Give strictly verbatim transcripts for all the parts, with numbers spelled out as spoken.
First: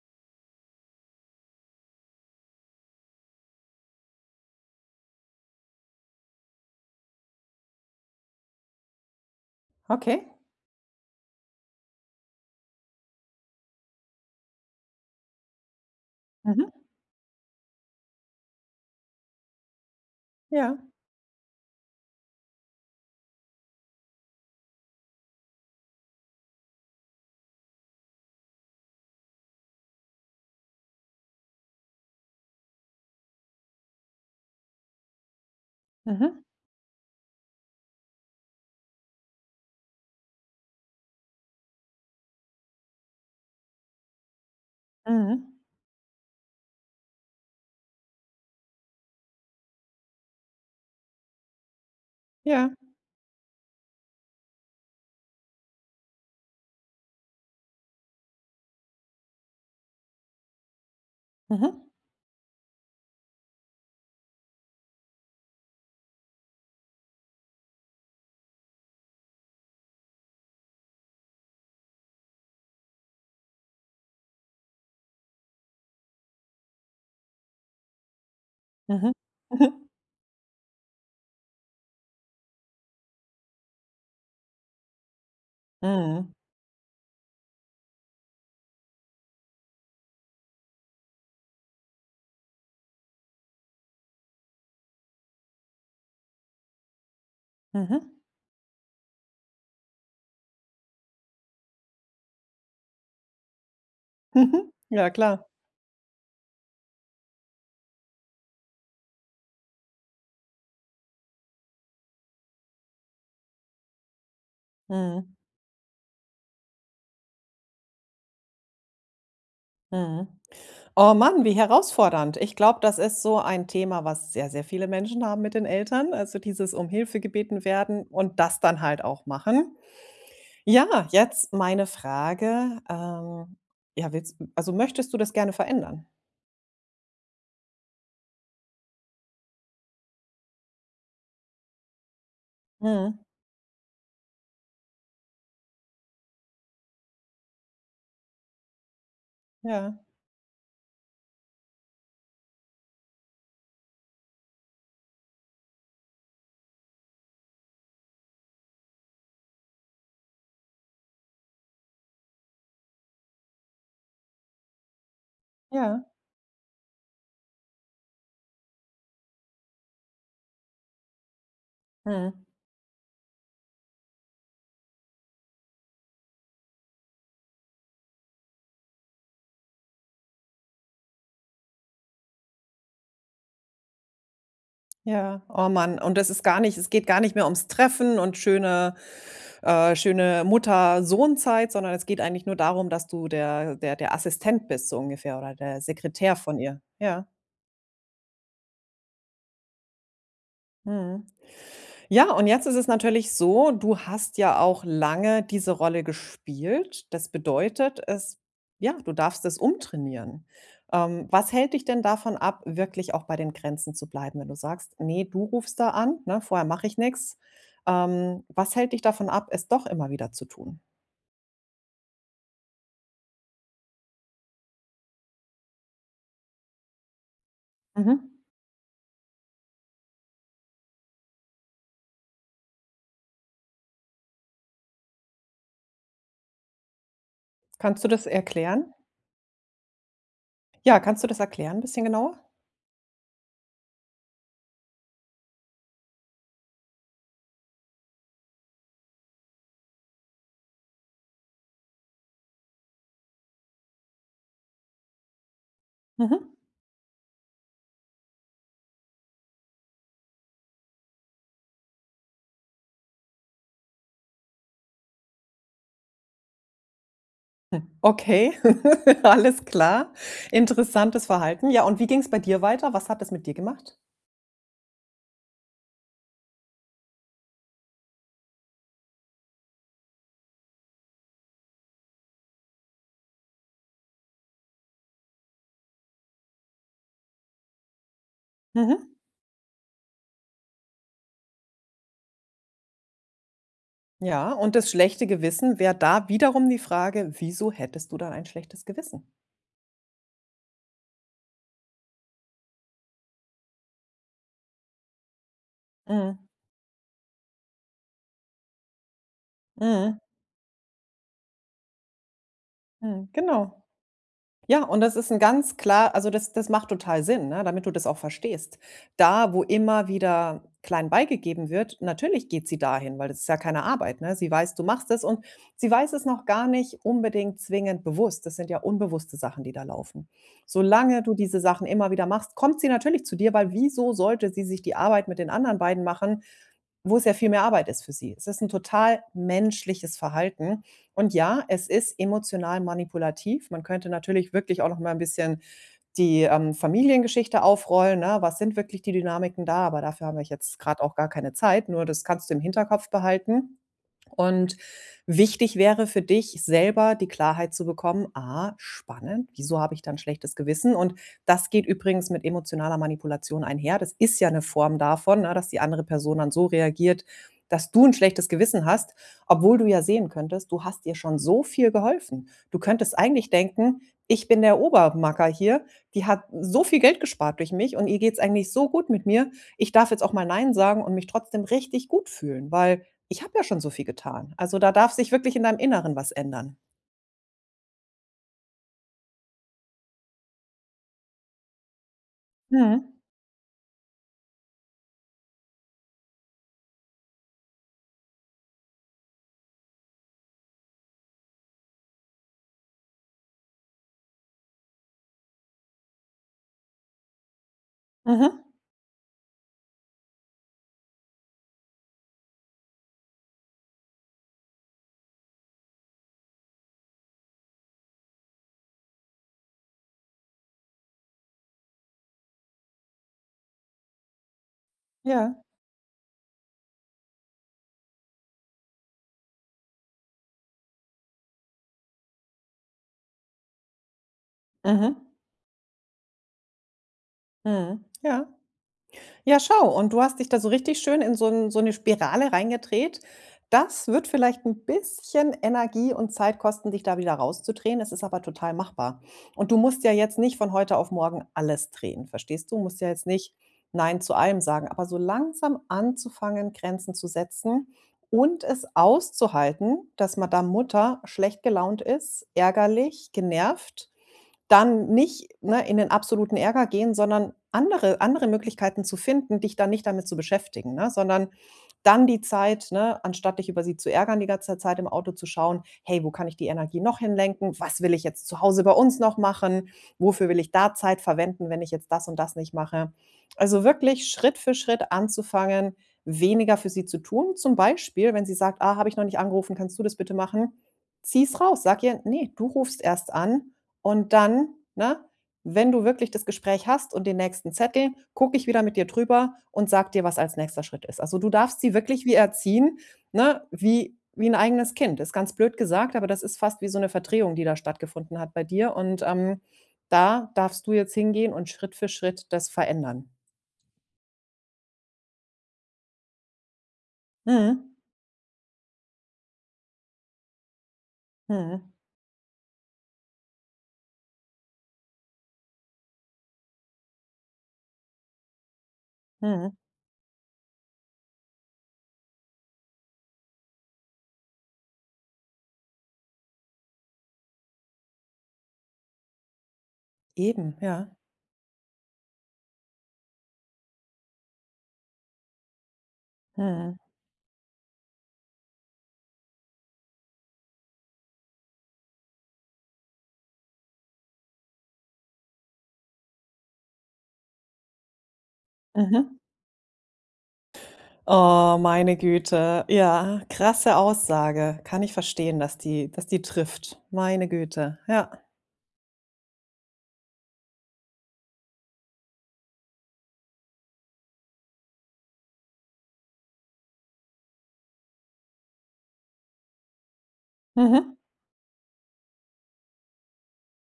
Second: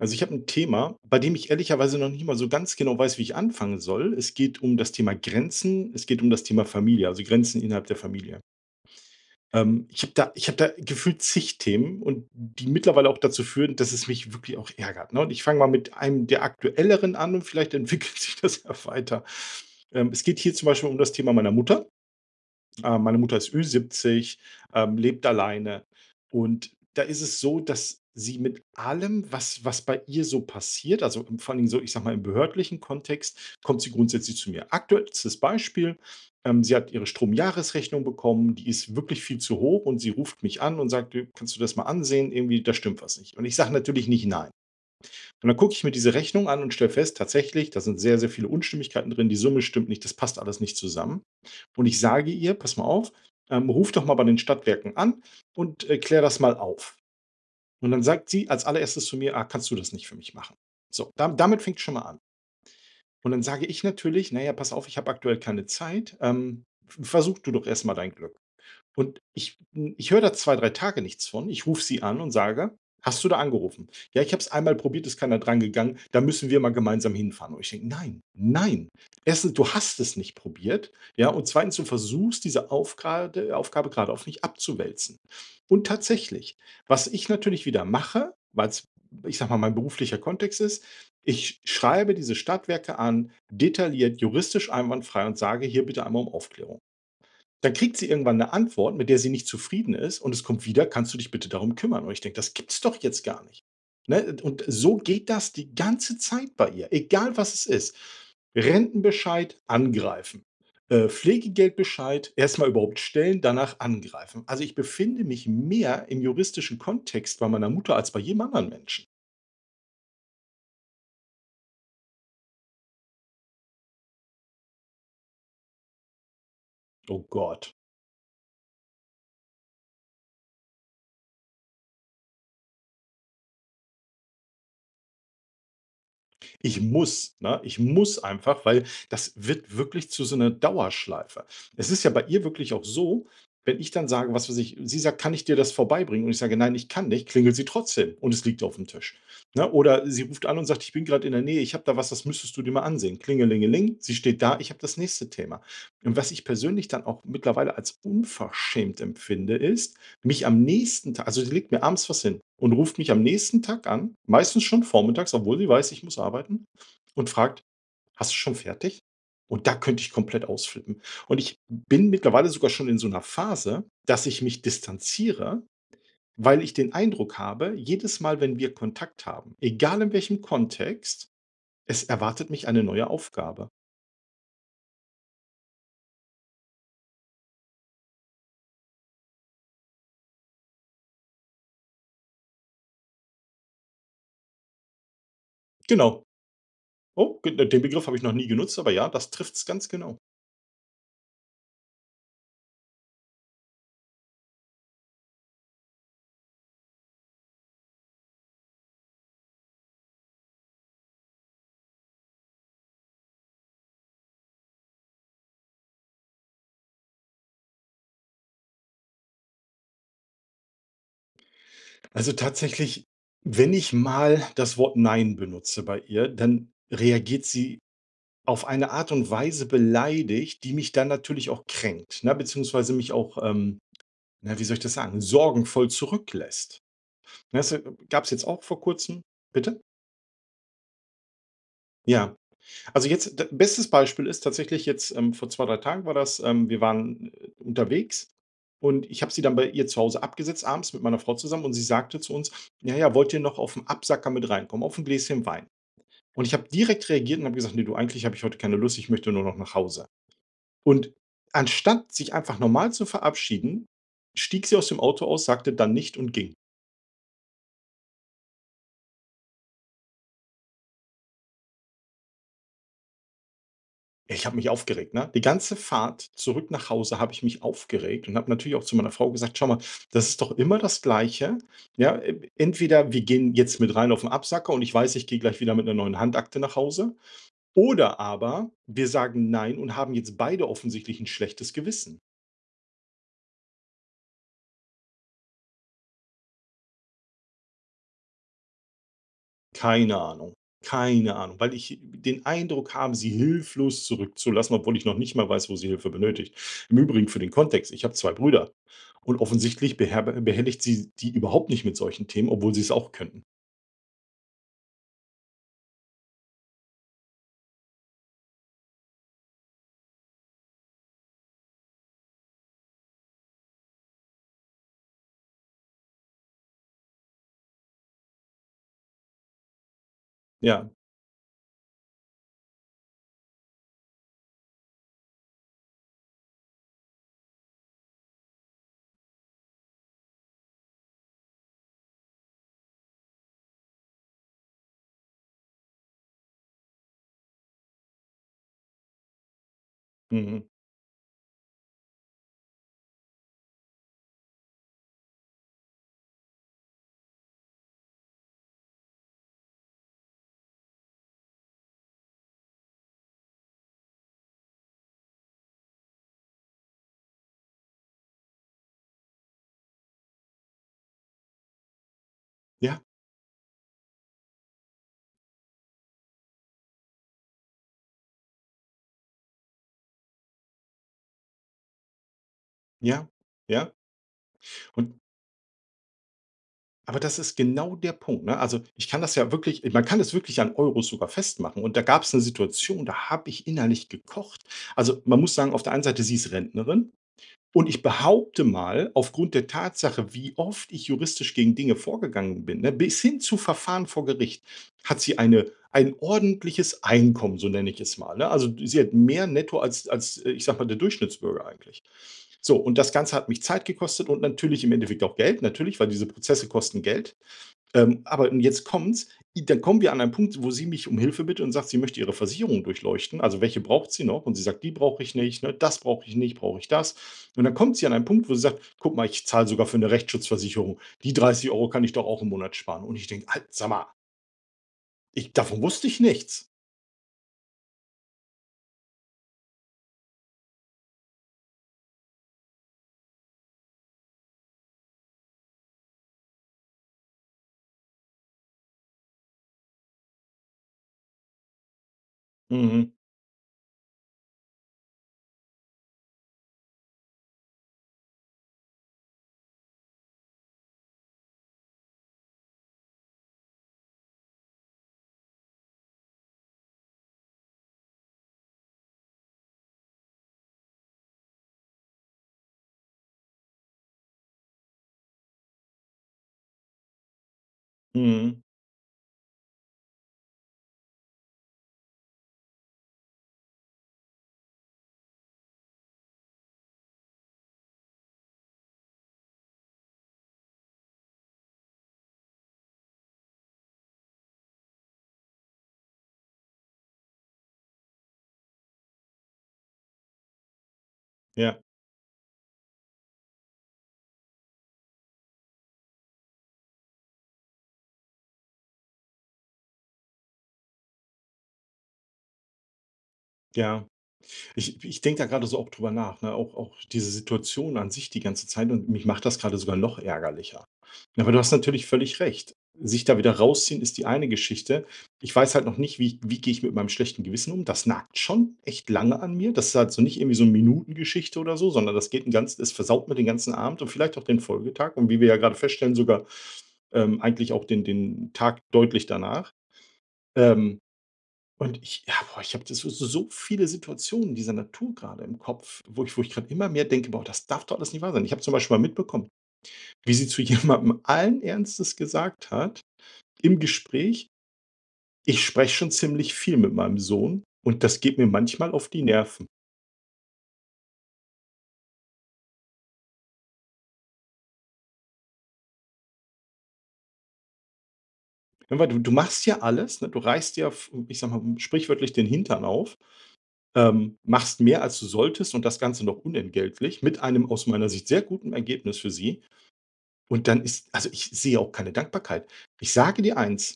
Also ich habe ein Thema, bei dem ich ehrlicherweise noch nicht mal so ganz genau weiß, wie ich anfangen soll. Es geht um das Thema Grenzen, es geht um das Thema Familie, also Grenzen innerhalb der Familie. Ähm, ich habe Okay. da ich habe da gefühlt zig Themen, und die mittlerweile auch dazu führen, dass es mich wirklich auch ärgert, ne? Und ich fange mal mit einem der Mhm. aktuelleren an, und vielleicht entwickelt sich das ja weiter. Ähm, es geht hier zum Ja. Beispiel um das Thema meiner Mutter. Äh, meine Mutter ist ü siebzig, ähm, lebt alleine. Und da ist es so, dass sie mit allem, was, was bei ihr so passiert, also im- vor allem so, ich sag mal, im behördlichen Kontext, kommt sie grundsätzlich zu mir. Aktuellstes Beispiel: Mhm. ähm, sie hat ihre Stromjahresrechnung bekommen, die ist wirklich viel zu hoch, und sie ruft mich an und sagt: „Du, kannst du das mal ansehen? Irgendwie, da stimmt was nicht.“ Und ich sage natürlich nicht nein. Und dann Mhm. gucke ich mir diese Rechnung an und stelle fest, tatsächlich, da sind sehr, sehr viele Unstimmigkeiten drin, die Summe stimmt nicht, das passt alles nicht zusammen. Und ich sage ihr: Ja. „Pass mal auf, ähm, ruf doch mal bei den Stadtwerken an und äh, klär das mal auf.“ Und dann sagt sie als allererstes zu mir: „Ah, kannst du das nicht für mich machen?“ So, da, damit fängt Mhm. schon mal an. Und dann sage ich natürlich: „Naja, pass auf, ich habe aktuell keine Zeit, ähm, versuch du doch erstmal dein Glück.“ Und ich ich höre da zwei drei Tage nichts von. Ich rufe sie an und sage: „Hast du da angerufen?“ „Ja, ich habe es einmal probiert, ist keiner dran gegangen. Da müssen wir mal gemeinsam hinfahren.“ Und ich denke: „Nein, nein. Mhm. Erstens: du hast es nicht probiert, ja, und zweitens: du versuchst, diese Aufgrade Aufgabe gerade auf mich abzuwälzen.“ Und Mhm. Mhm. tatsächlich, was ich natürlich wieder mache, weil es, ich sage mal, mein beruflicher Kontext ist, ich schreibe diese Stadtwerke an, detailliert, juristisch einwandfrei, und sage: „Hier bitte einmal um Aufklärung.“ Dann kriegt sie Mhm. irgendwann eine Antwort, mit der sie nicht zufrieden ist, und es kommt wieder: „Kannst du dich bitte darum kümmern?“ Und ich denke: „Das gibt's doch jetzt gar nicht.“ Ne? Und Mhm. so Ja, geht klar. das die ganze Zeit bei ihr, egal was es ist. Rentenbescheid angreifen, äh, Pflegegeldbescheid erst mal überhaupt stellen, danach angreifen. Also, ich befinde Mhm. mich mehr im juristischen Kontext bei meiner Mutter als bei jedem anderen Menschen. Mhm. Oh Mann, wie herausfordernd! Ich glaube, das ist so ein Thema, was sehr, sehr viele Menschen haben mit den Eltern. Also dieses um Hilfe Oh gebeten Gott. werden und das dann halt auch machen. Ja, jetzt meine Frage. Ähm, ja, willst, also möchtest du das gerne verändern? Ich muss, ne? Ich muss einfach, weil das wird wirklich zu so einer Dauerschleife. Es ist ja bei ihr wirklich auch Mhm. so, wenn ich dann sage, was weiß ich, sie sagt: „Kann ich dir das vorbeibringen?“ Und ich sage: „Nein, ich kann nicht“, klingelt sie trotzdem, und es liegt auf dem Tisch, Ja, ne? ja. Oder sie ruft an und sagt: „Ich bin gerade in der Nähe, ich habe da was, das müsstest du dir mal ansehen.“ Klingelingeling, sie steht da, ich habe das nächste Thema. Und was ich persönlich dann auch mittlerweile als unverschämt empfinde, ist, mich am nächsten Tag, also, die legt mir abends was hin und ruft mich am nächsten Tag an, meistens schon vormittags, obwohl sie weiß, ich Ja. muss arbeiten, und fragt: „Hast du schon fertig?“ Und da könnte ich komplett ausflippen. Und ich bin Mhm. mittlerweile sogar schon in so einer Phase, dass ich mich distanziere, weil ich den Eindruck habe, jedes Mal, wenn wir Kontakt haben, egal in welchem Kontext, es erwartet mich eine neue Aufgabe. Ja, oh Mann. Und das ist gar nicht, es geht gar nicht mehr ums Treffen und schöne äh, schöne Mutter-Sohn-Zeit, sondern es geht eigentlich nur darum, dass du der der der Assistent bist, so ungefähr, oder der Genau. Sekretär von ihr. Ja, Oh, den Begriff habe ich noch nie genutzt, aber ja, das trifft's ganz genau. mhm. Ja, und jetzt ist es natürlich so, du hast ja auch lange diese Rolle gespielt. Das bedeutet, es, ja, du darfst es umtrainieren. Ähm, was hält dich denn davon ab, wirklich auch bei den Grenzen zu bleiben, wenn du sagst: „Nee, du rufst da an, ne, vorher mache ich nix.“ Ähm, was hält dich davon ab, es doch immer wieder zu tun? Also tatsächlich, wenn ich mal das Wort „Nein“ benutze bei ihr, dann reagiert sie Mhm. auf eine Art und Weise beleidigt, die mich dann natürlich auch kränkt, ne, beziehungsweise mich auch, ähm, na, wie soll ich das sagen, sorgenvoll zurücklässt. Ne, das, äh, Kannst du das gab's jetzt auch vor erklären? Kurzem. Bitte? Ja, kannst du das erklären, ein bisschen Ja. genauer? Also jetzt d bestes Beispiel ist tatsächlich jetzt, ähm, vor zwei drei Tagen war das, ähm, wir waren, äh, unterwegs, und ich habe sie dann bei ihr zu Hause abgesetzt abends mit meiner Frau zusammen, und sie sagte zu uns: „Ja, ja, wollt ihr noch auf 'n Absacker mit reinkommen, auf 'n Gläschen Wein?“ Und Mhm. ich habe direkt reagiert und habe gesagt: „Ne, du, eigentlich habe ich heute keine Lust, ich möchte nur noch nach Hause.“ Und anstatt sich einfach normal zu verabschieden, stieg sie aus dem Auto aus, sagte dann nicht und ging. Hm, okay, alles klar. Interessantes Verhalten. Ja, und wie ging es bei dir weiter? Was hat das mit dir gemacht? Ich habe mich aufgeregt, ne? Die ganze Fahrt zurück nach Hause habe ich mich aufgeregt und habe natürlich auch zu meiner Frau gesagt: „Schau mal, das ist doch immer das Gleiche. Ja, e entweder wir gehen jetzt mit rein auf den Absacker, und ich weiß, ich gehe gleich wieder mit einer neuen Handakte nach Hause, oder aber wir Mhm. sagen „Nein“ und haben jetzt beide offensichtlich ein schlechtes Gewissen.“ Ja, und das schlechte Gewissen wäre da wiederum die Frage: „Wieso hättest du dann ein schlechtes Gewissen?“ Keine Ahnung. Keine Ahnung, weil ich den Eindruck habe, sie hilflos zurückzulassen, obwohl ich noch nicht mal weiß, wo sie Hilfe Mhm. benötigt. Im Übrigen für den Kontext, ich habe zwei Brüder, und offensichtlich Mhm. beherbe behelligt sie die überhaupt nicht mit solchen Themen, obwohl sie es auch Mhm. könnten. Genau. Ja, und das ist ein ganz klar, also, das das macht total Sinn, ne, damit du das auch verstehst. Da, wo immer wieder klein beigegeben wird, natürlich geht sie dahin, weil das ist ja keine Arbeit, ne? Sie weiß, du machst es, und sie weiß es noch gar nicht unbedingt zwingend bewusst. Das sind ja unbewusste Sachen, die da laufen. Ja, Solange du diese Sachen immer wieder machst, kommt sie natürlich zu dir, weil wieso sollte sie sich die Arbeit mit den anderen beiden machen, wo es ja viel mehr Arbeit ist für sie? Es ist ein total menschliches Verhalten, und ja, es ist emotional manipulativ. Man könnte natürlich wirklich auch noch mal ein bisschen die, ähm, Familiengeschichte aufrollen, ne? Was sind wirklich die Dynamiken da? Aber dafür habe ich mhm. jetzt gerade auch gar keine Zeit. Nur das kannst du im Hinterkopf behalten. Und wichtig wäre für dich selber die Klarheit zu bekommen: ah, spannend, wieso habe ich dann schlechtes Gewissen? Und das geht übrigens mit emotionaler Manipulation einher. Das ist ja eine Form davon, ne, dass die andere Person dann so reagiert, dass du ein schlechtes Gewissen hast, obwohl du ja sehen könntest, du hast ihr schon so viel geholfen. Du Ja, könntest eigentlich denken, ich bin der Obermacker hier, die hat so viel Geld gespart durch mich und ihr geht es eigentlich so gut mit mir, ich darf jetzt auch mal Nein sagen und mich trotzdem richtig gut fühlen, weil ja, ich habe ja schon so ja. viel getan. Also, da darf Und sich wirklich in deinem Inneren was ändern. aber das ist genau der Punkt, ne? Also, ich kann das ja wirklich, man kann das wirklich an Euros sogar festmachen, und da gab es eine Situation, da Mhm. habe ich innerlich gekocht. Also, man muss sagen, auf der einen Seite, sie ist Rentnerin. Und ich behaupte mal, aufgrund der Tatsache, wie oft ich juristisch gegen Dinge vorgegangen bin, ne, bis hin zu Verfahren vor Gericht, hat sie eine ein ordentliches Einkommen, so nenne ich es mal, ne? Mhm. Also, sie hat mehr netto als als, äh, ich sage mal, der Durchschnittsbürger eigentlich. So, und das Ganze hat mich Zeit gekostet und natürlich im Endeffekt auch Geld, natürlich, weil diese Prozesse kosten Geld. Ähm, aber, und jetzt kommt's, i dann kommen wir an einen Punkt, wo sie mich um Hilfe bittet und sagt, sie möchte ihre Versicherung durchleuchten. Also, welche braucht sie noch? Und sie sagt: „Die brauche ich nicht, Ja. ne, das brauche ich nicht, brauche ich das?“ Und dann kommt sie an einen Punkt, wo sie sagt: „Guck mal, ich zahle sogar für eine Rechtsschutzversicherung. Die dreißig Euro kann ich doch auch im Monat sparen.“ Und ich denke: „Al sag mal, Mhm. ich, davon wusste ich nichts.“ Mhm. Ja. Ja, schau, und du hast dich da so richtig schön in so 'n, so 'ne Spirale reingedreht. Das wird vielleicht ein bisschen Energie und Zeit kosten, dich da wieder rauszudrehen. Es ist aber total machbar. Und du musst ja jetzt nicht von heute auf morgen alles drehen, verstehst du? Musst ja Mhm, jetzt nicht „Nein“ zu allem sagen, aber so langsam anzufangen, Grenzen zu setzen und es auszuhalten, dass Madame Mutter schlecht gelaunt ist, ärgerlich, genervt, dann nicht, ne, in den absoluten Ärger gehen, sondern andere andere Möglichkeiten zu finden, dich dann nicht damit zu beschäftigen, ne? Sondern dann die Zeit, ne, anstatt dich über sie zu ärgern, die ganze Zeit im Auto zu schauen: „Hey, wo kann ich die Energie noch hinlenken? Was will ich jetzt zu mhm, Hause bei uns noch machen? Wofür will ich da Zeit verwenden, wenn ich jetzt das und das nicht mache?“ Also, wirklich Schritt für Schritt anzufangen, weniger für sie zu tun. Zum Beispiel, wenn sie sagt: „Ah, habe ich noch nicht angerufen, kannst du das bitte machen?“, zieh's raus, sag ihr: „Nee, du rufst erst an, und dann, ne, wenn du wirklich das Gespräch hast und den nächsten Zettel, gucke ich wieder mit dir drüber und sag dir, was als nächster Schritt ist.“ Also, du ja, darfst sie wirklich wie erziehen, ne, wie wie ein eigenes Kind. Ist ganz blöd gesagt, aber das ist fast wie so eine Verdrehung, die da stattgefunden hat bei dir, und, ähm, da darfst du jetzt hingehen und Schritt für Schritt das verändern. ja. Ich ich denke da gerade so auch drüber nach, ne? Auch auch diese Mhm. Situation an sich die ganze Zeit, und mich macht das gerade sogar noch ärgerlicher. Aber du hast Mhm. natürlich völlig recht. Sich da wieder rausziehen ist die eine Geschichte. Ich weiß halt noch nicht, wie wie gehe ich mit meinem schlechten Gewissen um? Das nagt schon echt lange an mir. Mhm. Das ist halt so, nicht irgendwie so eine Minutengeschichte oder so, sondern das geht 'n ganz, das versaut mir den ganzen Abend und vielleicht auch den Folgetag, und wie wir ja gerade feststellen, sogar, ähm, eigentlich auch den den Tag deutlich danach. Eben, Ähm ja. und ich, ja, boah, ich habe so so so viele Situationen dieser Natur gerade im Kopf, wo ich wo ich gerade immer Mhm. mehr denke: „Boah, das darf doch alles nicht wahr sein.“ Ich habe zum Beispiel mal mitbekommen, wie sie zu jemandem allen Ernstes gesagt hat im Gespräch: „Ich spreche schon ziemlich viel mit meinem Sohn, und das geht mir manchmal auf die Mhm. Nerven.“ Oh, meine Güte. Ja, krasse Aussage. Kann ich verstehen, dass die, dass die trifft. Meine Güte. Ja. Ja, weil du du machst ja alles, ne? Du reißt ja, ich sag mal, sprichwörtlich den Hintern auf, ähm, machst mehr, als du solltest, und das Ganze noch unentgeltlich mit einem aus meiner Sicht sehr guten Ergebnis für sie. Und dann ist, Mhm. also, ich sehe auch keine Dankbarkeit. Ich sage dir eins,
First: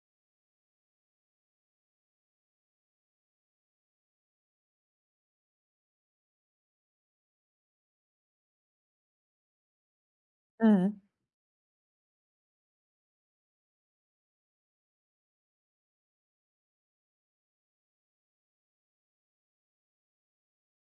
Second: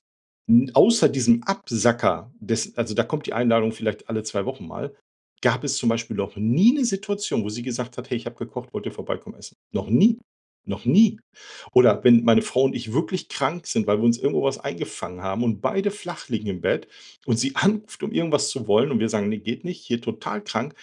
n außer diesem Absacker, des, also, da kommt die Einladung vielleicht alle zwei Wochen mal, gab es zum Beispiel noch nie eine Situation, wo sie gesagt hat: „Hey, ich habe gekocht, wollt ihr vorbeikommen essen?“ Noch nie, noch Mhm. nie. Oder wenn meine Frau und ich wirklich krank sind, weil wir uns irgendwo was eingefangen haben und beide flach liegen im Bett, und sie anruft, um irgendwas zu wollen, und wir sagen: „Ne, geht nicht, hier total krank“,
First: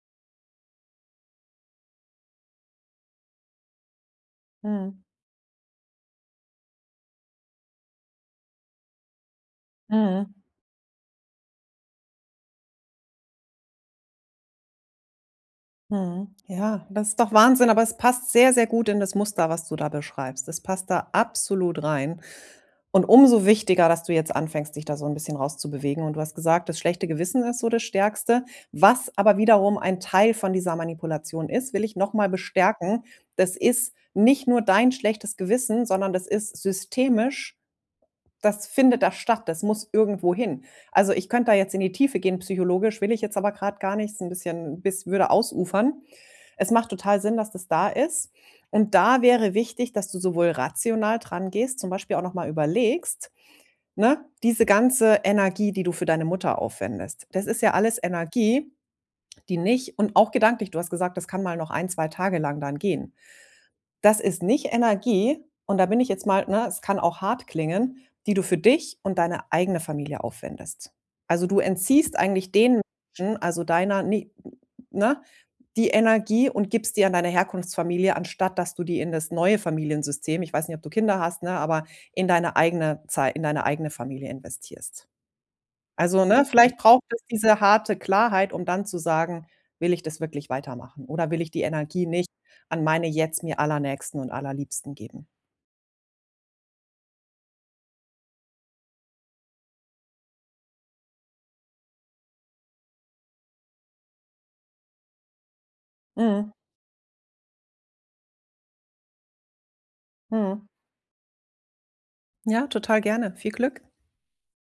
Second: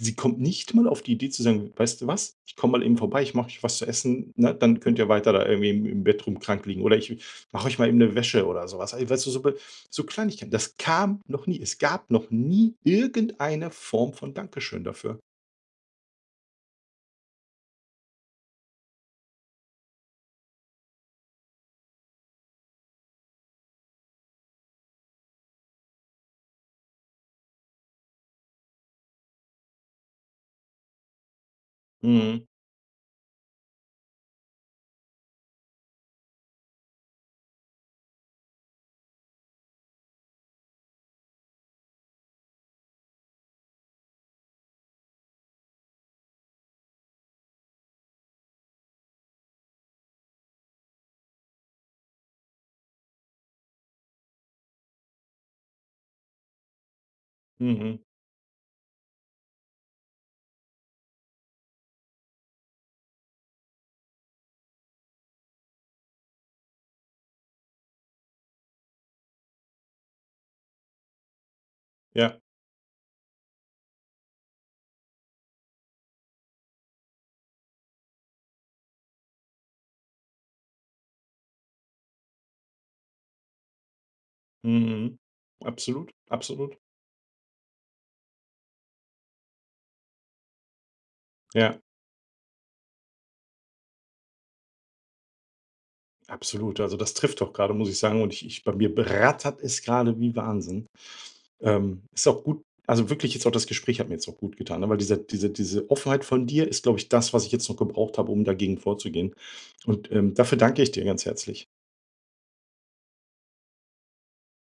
sie kommt nicht mal auf die Idee zu sagen: „Weißt du was? Ich komme mal eben vorbei, ich mache euch was zu essen, ne? Dann könnt Mhm. ihr weiter da irgendwie im im Bett rumkrank liegen, oder ich mache euch mal eben eine Wäsche“ oder sowas. Was. Weißt du, so be so Mhm. Kleinigkeiten. Das kam noch nie. Es gab noch nie irgendeine Form von Dankeschön dafür. Mhm. Ja, das ist doch Wahnsinn, aber es passt sehr, sehr gut in das Muster, was du da beschreibst. Es passt da absolut rein. Und umso wichtiger, dass du jetzt anfängst, dich da so 'n bisschen rauszubewegen. Und du hast gesagt, das schlechte Gewissen ist so das Stärkste, was aber wiederum ein Teil von dieser Manipulation ist, will ich noch mal Mhm, bestärken. Das ist nicht nur dein schlechtes Gewissen, sondern das ist systemisch, das findet da statt, das muss irgendwo hin. Also, ich könnte da jetzt in die Tiefe gehen psychologisch, will ich jetzt aber grad gar nicht, ist 'n bisschen, bis würde ausufern. Es macht total Sinn, dass das da ist. Und da wäre wichtig, dass du sowohl rational drangehst, zum Beispiel auch noch mal überlegst. Ne? Diese ganze Energie, die du für deine Mutter aufwendest, das ist ja alles mhm, Energie, die nicht, und auch gedanklich, du hast gesagt, das kann mal noch ein, zwei Tage lang dann gehen. Das ist nicht Energie, und da bin ich jetzt mal, ne, es kann auch hart klingen, die du für dich und deine eigene Familie aufwendest. Also, du entziehst ja, eigentlich den Menschen, also deiner, ne, ne, die Energie und gibst die an deine Herkunftsfamilie, anstatt dass du die in das neue Familiensystem, ich weiß nicht, ob du Kinder hast, ne, aber in deine eigene Zei, in deine eigene Familie investierst. mhm, absolut, Also, ne, absolut. vielleicht braucht es diese harte Klarheit, um dann zu sagen: „Will ich das wirklich weitermachen oder will ich die Ja, Energie nicht an meine jetzt mir Allernächsten und Allerliebsten geben?“ absolut. Also, das trifft doch gerade, muss ich sagen, und ich ich bei mir brattert es gerade wie Wahnsinn. Ähm, ist auch gut, also wirklich jetzt auch das Gespräch hat mir jetzt auch gut getan, ne, weil diese diese diese Offenheit von Mhm, dir ist, glaube ich, das, was ich jetzt noch gebraucht habe, um dagegen vorzugehen. Und, ähm, dafür mhm. danke ich dir ganz herzlich. Ja, total gerne. Viel Glück.